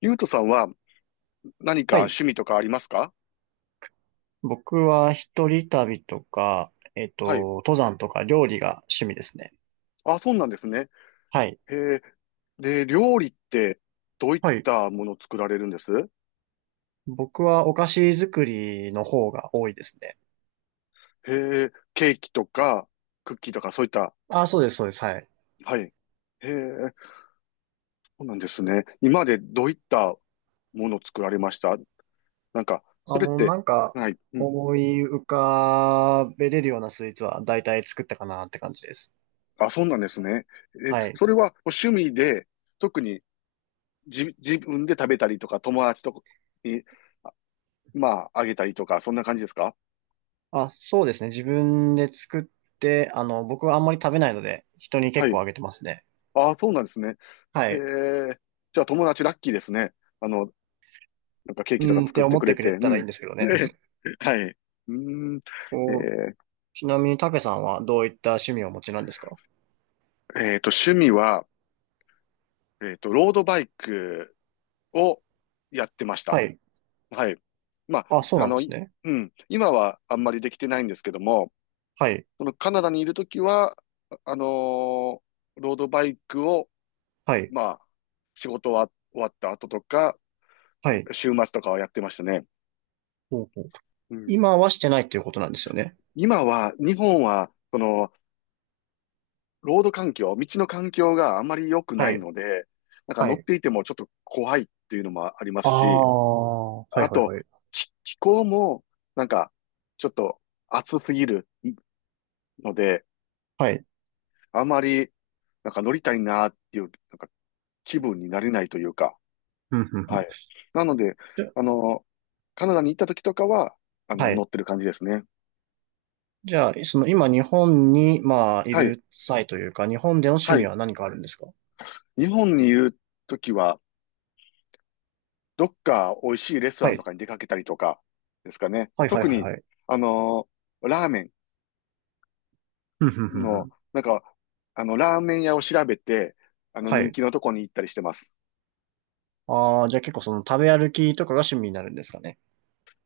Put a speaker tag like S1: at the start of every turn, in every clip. S1: ゆうとさんは何か
S2: はい。
S1: 趣味とかありますか？
S2: 僕は一人旅とか、
S1: はい。
S2: 登山とか料理が趣味ですね。
S1: あ、そうなんですね。
S2: はい。
S1: へえ。で、料理ってどういっ
S2: はい。
S1: たものを作られるんです？
S2: 僕はお菓子作りの方が多いですね。
S1: へえ。ケーキとかクッキーとかそういった。
S2: あ、そうです、そうです。はい。
S1: はい。へえ。そうなんですね。今までどういったものを作られました？なんか、
S2: あ、
S1: それっ
S2: もう
S1: て、
S2: なんか、
S1: はい。うん。
S2: 思い浮かべれるようなスイーツは大体作ったかなって感じです。
S1: あ、そうなんですね。え、
S2: はい。
S1: それは趣味で、特に自分で食べたりとか、友達とかに、まあ、あげたりとか、そんな感じですか？
S2: あ、そうですね。自分で作って、僕はあんまり食べないので、人に
S1: は
S2: 結構
S1: い。
S2: あげてますね。
S1: ああ、そうなんですね。
S2: は
S1: へ
S2: い。
S1: え。じゃあ友達ラッキーですね。あの、なんかケー
S2: う
S1: キとか
S2: んっ
S1: 作
S2: て
S1: って
S2: 思っ
S1: く
S2: て
S1: れ
S2: く
S1: て。
S2: れ
S1: う
S2: たらいいん
S1: ん。
S2: ですけどね。
S1: ね。はい。うーん。え
S2: こ
S1: ー
S2: ちなみに、たけさんはどういった趣味をお持ちなんですか？
S1: 趣味は、ロードバイクをやってました。
S2: はい。
S1: はい。ま
S2: あ、そう
S1: あ、あ
S2: なんで
S1: の、
S2: すね。
S1: うん。今はあんまりできてないんですけども、
S2: はい。
S1: そのカナダにいるときは、あのーロードバイクを、
S2: はい。
S1: まあ、仕事は終わった後とか、
S2: はい。
S1: 週末とかはやってましたね。
S2: ほうほう。
S1: うん。
S2: 今はしてないっていうことなんですよね。
S1: 今は、日本は、その、ロード環境、道の環境があまり良くな
S2: は
S1: い
S2: い。
S1: ので、なんか
S2: は
S1: 乗っ
S2: い。
S1: ていてもちょっと怖いっていうのもありま
S2: あ
S1: すし、
S2: あ、はい
S1: あ
S2: はい
S1: と、
S2: はい。
S1: 気候も、なんか、ちょっと暑すぎるので、
S2: はい。
S1: あまり、なんか乗りたいなっていう、なんか気分になれないというか、
S2: うん、うん、う
S1: は
S2: ん。
S1: い。なので、
S2: じゃ、
S1: あの、カナダに行った時とかは、あ
S2: は
S1: の、乗
S2: い。
S1: ってる感じですね。
S2: じゃあ、その今日本に、まあ、い
S1: はい。
S2: る際というか、日本での趣
S1: は
S2: 味
S1: い。
S2: は何かあるんですか？
S1: 日本にいる時は、どっか美味しいレストラ
S2: は
S1: ンと
S2: い。
S1: かに出かけたりとかですかね。
S2: はいはい
S1: 特
S2: はい
S1: に、
S2: はい。
S1: あのラーメ
S2: うん、うん、
S1: ン
S2: うん、う
S1: の、
S2: ん。
S1: なんか、あの、ラーメン屋を調べて、あの、
S2: は
S1: 人
S2: い。
S1: 気のとこに行ったりしてます。
S2: ああ、じゃあ結構その食べ歩きとかが趣味になるんですかね。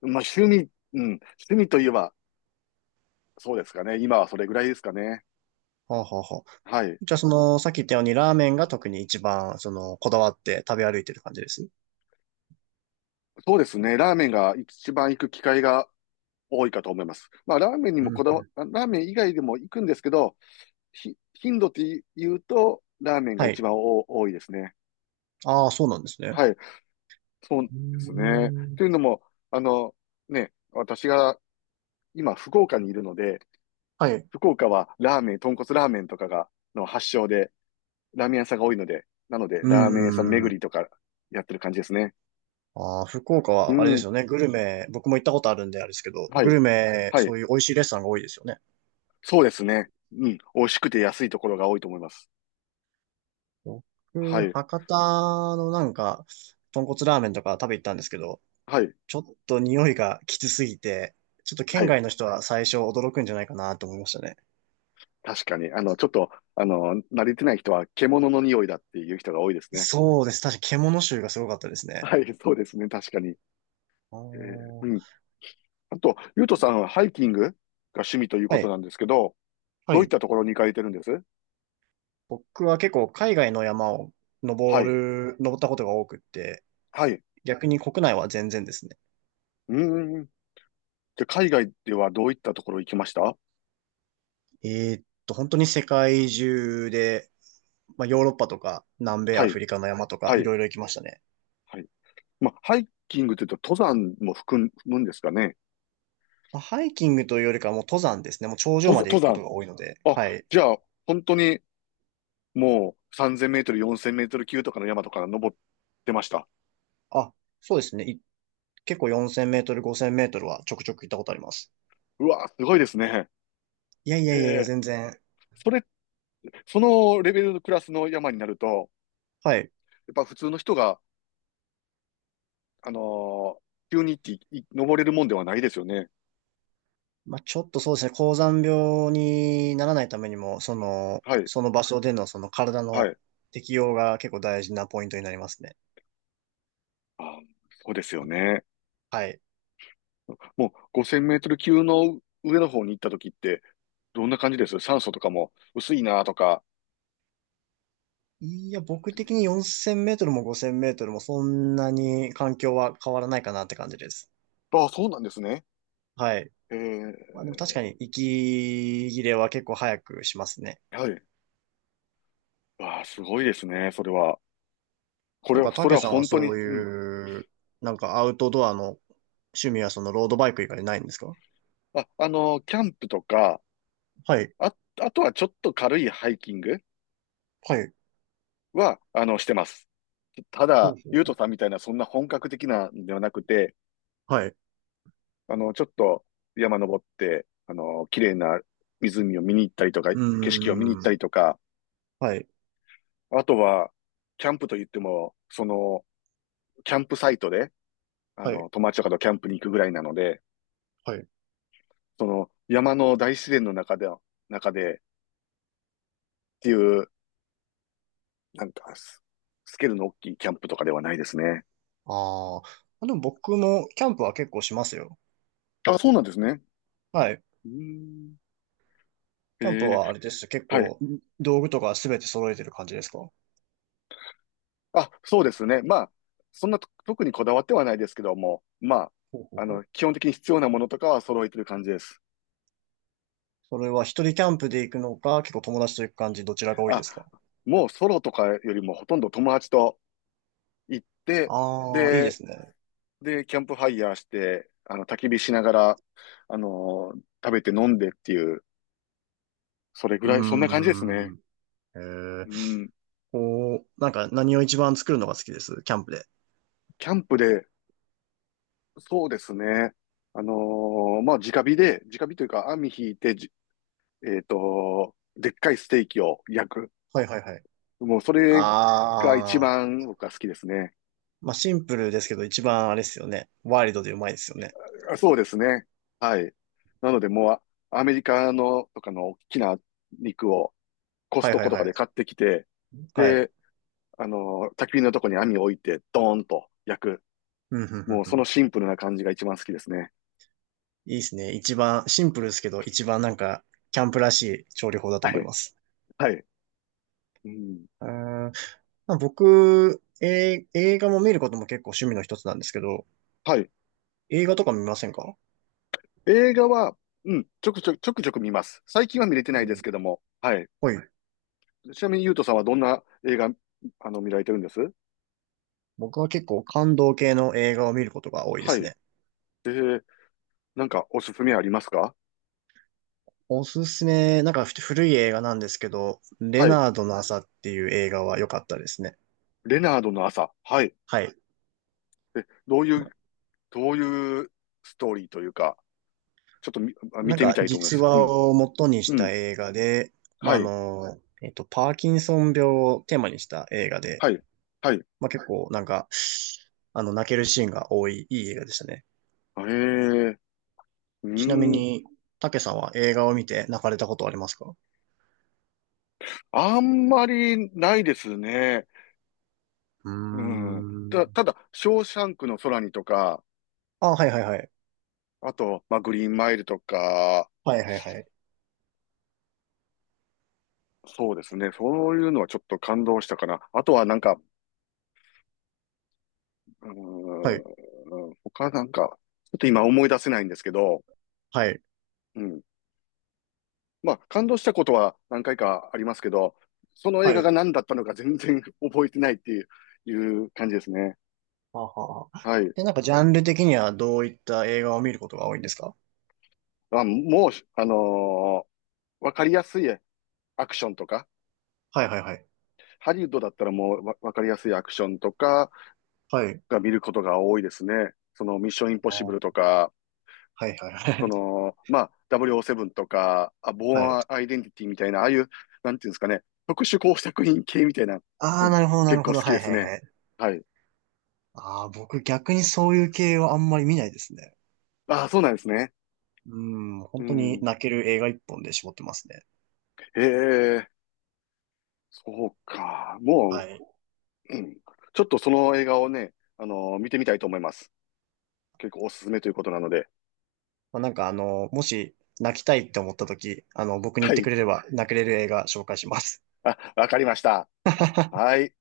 S1: まあ、趣味、うん、趣味といえば、そうですかね。今はそれぐらいですかね。
S2: はあ、はあ、はあ。
S1: はい。
S2: じゃあ、その、さっき言ったように、ラーメンが特に一番、その、こだわって食べ歩いてる感じです。
S1: そうですね。ラーメンが一番行く機会が多いかと思います。まあ、
S2: うんうん。
S1: ラーメン以外でも行くんですけど、頻度って言うと、ラーメンが
S2: は
S1: 一
S2: い。
S1: 番お多いですね。
S2: ああ、そうなんですね。
S1: はい。そうで
S2: う
S1: すね。
S2: ーん。
S1: というのも、あの、ね、私が今福岡にいるので、
S2: はい。
S1: 福岡はラーメン、豚骨ラーメンとかが、の発祥で、ラーメン屋さんが多いので、なので、
S2: うー
S1: ラーメン屋さん巡
S2: ん。
S1: りとかやってる感じですね。
S2: ああ、福岡
S1: う
S2: は、あれで
S1: ん。
S2: すよね。グルメ、僕も行ったことあるんであれですけど、
S1: は
S2: グ
S1: い。
S2: ルメ、
S1: は
S2: そ
S1: い。
S2: ういう美味しいレストランが多いですよね。
S1: そうですね。うん。美味しくて安いところが多いと思います。は
S2: 僕、
S1: い。
S2: 博多のなんか、豚骨ラーメンとか食べ行ったんですけど、
S1: はい。
S2: ちょっと匂いがきつすぎて、ちょっと
S1: は
S2: 県
S1: い。
S2: 外の人は最初驚くんじゃないかなと思いましたね。
S1: 確かに。あの、ちょっと、あの、慣れてない人は獣の匂いだっていう人が多いですね。
S2: そうです。確かに獣臭がすごかったですね。
S1: はい。そうですね。確かに。
S2: あ
S1: う
S2: ー
S1: ん。あと、ゆうとさんはハイキングが趣味という
S2: は
S1: こと
S2: い。
S1: なんですけど、
S2: は
S1: どういっ
S2: い。
S1: たところに行かれてるんです？
S2: 僕は結構海外の山を
S1: はい、
S2: 登ったことが多くって、
S1: はい。
S2: 逆に国内は全然ですね。
S1: うーん。じゃ海外ではどういったところ行きました？
S2: え本当に世界中で、まあ、ヨーロッパとか南米
S1: は
S2: アフ
S1: い、
S2: リカの山とか
S1: は
S2: い
S1: い、
S2: ろいろ行きましたね。
S1: はい。まあ、ハイキングというと登山も含むんですかね？
S2: まあ、ハイキングというよりかはもう登山ですね。もう頂上
S1: 登
S2: ま
S1: 山、
S2: で行
S1: 登
S2: くことが多いので。
S1: 山。あ、
S2: はい。
S1: じゃあ、本当にもう3000メートル、4000メートル級とかの山とか登ってました。
S2: あ、そうですね。結構4000メートル、5000メートルはちょくちょく行ったことあります。
S1: うわ、すごいですね。
S2: いやい
S1: へ
S2: やいやいや、
S1: え。
S2: 全然。
S1: それ、そのレベルのクラスの山になると、
S2: はい。
S1: やっぱ普通の人があのー、急にっていい登れるもんではないですよね。
S2: まあ、ちょっとそうですね、高山病にならないためにも、その、
S1: はい、
S2: その場所でのその体
S1: は
S2: の
S1: い。
S2: 適応が結構大事なポイントになりますね。
S1: あー、そうですよね。
S2: はい。
S1: もう5000メートル級の上の方に行った時って、どんな感じです？酸素とかも薄いなとか。
S2: いや、僕的に4000メートルも5000メートルもそんなに環境は変わらないかなって感じです。
S1: ああ、そうなんですね。
S2: はい。
S1: え
S2: まあ、で
S1: え、
S2: も確かに息切れは結構早くしますね。
S1: はい。ああ、すごいですね、それは。こ
S2: な
S1: れ
S2: ん
S1: は、
S2: か、
S1: そ
S2: た
S1: れ
S2: け
S1: は
S2: さんは
S1: 本当
S2: そ
S1: に、
S2: う
S1: うん。
S2: いう、なんかアウトドアの趣味はそのロードバイク以外ないんですか？
S1: あ、あのー、キャンプとか、
S2: はい。
S1: あ、あとはちょっと軽いハイキング
S2: はい。
S1: は、あの、してます。た
S2: は
S1: だ、ゆうと
S2: い。
S1: さんみたいな、そんな本格的なんではなくて、
S2: はい
S1: あの、ちょっと山登って、あの、綺麗な湖を見に行ったりとか、
S2: う
S1: 景色を見に行
S2: ー
S1: ったり
S2: ん。
S1: とか、
S2: はい。
S1: あとは、キャンプと言っても、その、キャンプサイトで、あ
S2: は
S1: の、
S2: い。
S1: 友達とかとキャンプに行くぐらいなので、
S2: はい。
S1: その、山の大自然の中で、っていう、なんかス、スケールの大きいキャンプとかではないですね。
S2: あーあ、でも僕もキャンプは結構しますよ。
S1: あ、そうなんですね。
S2: はい。
S1: うーん。え
S2: キャンプ
S1: ー
S2: はあれです。結
S1: はい。
S2: 構、道具とかすべて揃えてる感じですか？ほ
S1: あ、そうですね。まあ、そんなと特にこだわってはないですけども、ま
S2: うほ
S1: あ、
S2: う
S1: あ
S2: ほ
S1: の、
S2: う。
S1: 基本的に必要なものとかは揃えてる感じです。
S2: それは一人キャンプで行くのか、結構友達と行く感じ、どちらが多いで
S1: あ、
S2: すか？
S1: もうソロとかよりもほとんど友達と行って、
S2: ああー、いいで
S1: で、
S2: すね。
S1: で、キャンプファイヤーして、あの、焚き火しながら、あの食べて飲んでっていう、それぐ
S2: う
S1: らい、そんな感じですね。
S2: ーん。えー、
S1: うん。
S2: こう、なんか何を一番作るのが好きです。キャンプで。
S1: キャンプで、そうですね。まあ、直火で、直火というか網引いて、じえっと、でっかいステーキを焼く。
S2: はいはいはい。
S1: もうそれが一
S2: ああ、
S1: 番僕は好きですね。
S2: まあシンプルですけど、一番あれですよね。ワイルドでうまいですよね。
S1: あ、そうですね。はい。なのでもうアメリカのとかの大きな肉をコス
S2: はい
S1: ト
S2: は
S1: コ
S2: い
S1: とか
S2: は
S1: で買っ
S2: い。
S1: てきて、
S2: はい。
S1: で、あの、焚き火のとこに網を置いてドーンと焼く。
S2: うんうん
S1: もう
S2: う
S1: そ
S2: んん
S1: のシンプルな感じが一番好きですね。
S2: いいですね。一番、シンプルですけど、一番なんか、キャンプらしい調理法だと
S1: は
S2: 思い
S1: い。
S2: ます。
S1: はい。うん。
S2: うーんまあ僕、えー映画も見ることも結構趣味の一つなんですけど、
S1: はい。
S2: 映画とか見ませんか？
S1: 映画は、うん、ちょくちょく見ます。最近は見れて
S2: う
S1: ないです
S2: ん。
S1: けども。はい。
S2: はい。
S1: ちなみに、ゆうとさんはどんな映画、あの、見られてるんです？
S2: 僕は結構感動系の映画を見ることが多いで
S1: は
S2: す
S1: い。
S2: ね。
S1: で、なんかおすすめありますか？
S2: おすすめ、なんか古い映画なんですけど、レ
S1: はい。
S2: ナードの朝っていう映画は良かったですね。
S1: レナードの朝。はい。
S2: はい。
S1: え、どういうストーリーというか、ちょっと見
S2: なん
S1: てみ
S2: か
S1: たいと思いま
S2: 実
S1: す。う
S2: 話
S1: ん。
S2: を元にし
S1: う
S2: た
S1: ん。
S2: 映画で、まあ、
S1: はい。
S2: パーキンソン病をテーマにした映画で、
S1: はい。はい。
S2: まあ、結構なんか、あの、泣けるシーンが多い、いい映画でしたね。
S1: へえ。う
S2: ちなみ
S1: ーん。
S2: に、たけさんは映画を見て泣かれたことありますか？
S1: あんまりないですね。
S2: うー
S1: うん。た、
S2: ん。
S1: ただ、ショーシャンクの空にとか、
S2: あ、はいはいはい。
S1: あと、まあ、グリーンマイルとか、
S2: はいはいはい。
S1: そうですね。そういうのはちょっと感動したかな。あとはなんか、う
S2: はい、
S1: ーん、他なんか、ちょっと今思い出せないんですけど、
S2: はい、
S1: うん。まあ、感動したことは何回かありますけど、その映
S2: は
S1: 画が
S2: い。
S1: 何だったのか全然 覚えてないっていう感じですね。
S2: はあはあはあ
S1: はい。
S2: で、なんかジャンル的にはどういった映画を見ることが多いんですか？
S1: あ、もう、わかりやすいアクションとか、
S2: はいはいはい。
S1: ハリウッドだったらもうわかりやすいアクションとか
S2: はい。
S1: が見ることが多いですね。そのミッションインポッ
S2: あ
S1: シブ
S2: ー
S1: ルとか、
S2: はいはいは
S1: そ
S2: い。
S1: の、まあ、0ブ7とか、あ、ボ
S2: はい。
S1: ーンアイデンティティみたいな、ああいう、なんていうんですかね、特殊工作品系みたいな、
S2: ああ、なるほどな
S1: 結
S2: る
S1: 構
S2: ほ
S1: 好
S2: ど。
S1: き
S2: は
S1: で
S2: いは
S1: す
S2: い
S1: ね。
S2: はい。
S1: はい。
S2: ああ、僕逆にそういう系はあんまり見ないですね。
S1: ああ、そうなんですね。
S2: うーん、
S1: う
S2: 本当に
S1: ん。
S2: 泣ける映画一本で絞ってますね。
S1: へえ、そうか。
S2: は
S1: も
S2: い。
S1: う、うん、ちょっとその映画をね、見てみたいと思います。結構おすすめということなので。
S2: まあ、なんかあの、もし泣きたいって思った時、あの、僕に言っ
S1: は
S2: てく
S1: い。
S2: れれば泣けれる映画紹介します。
S1: あ、わかりました。はい。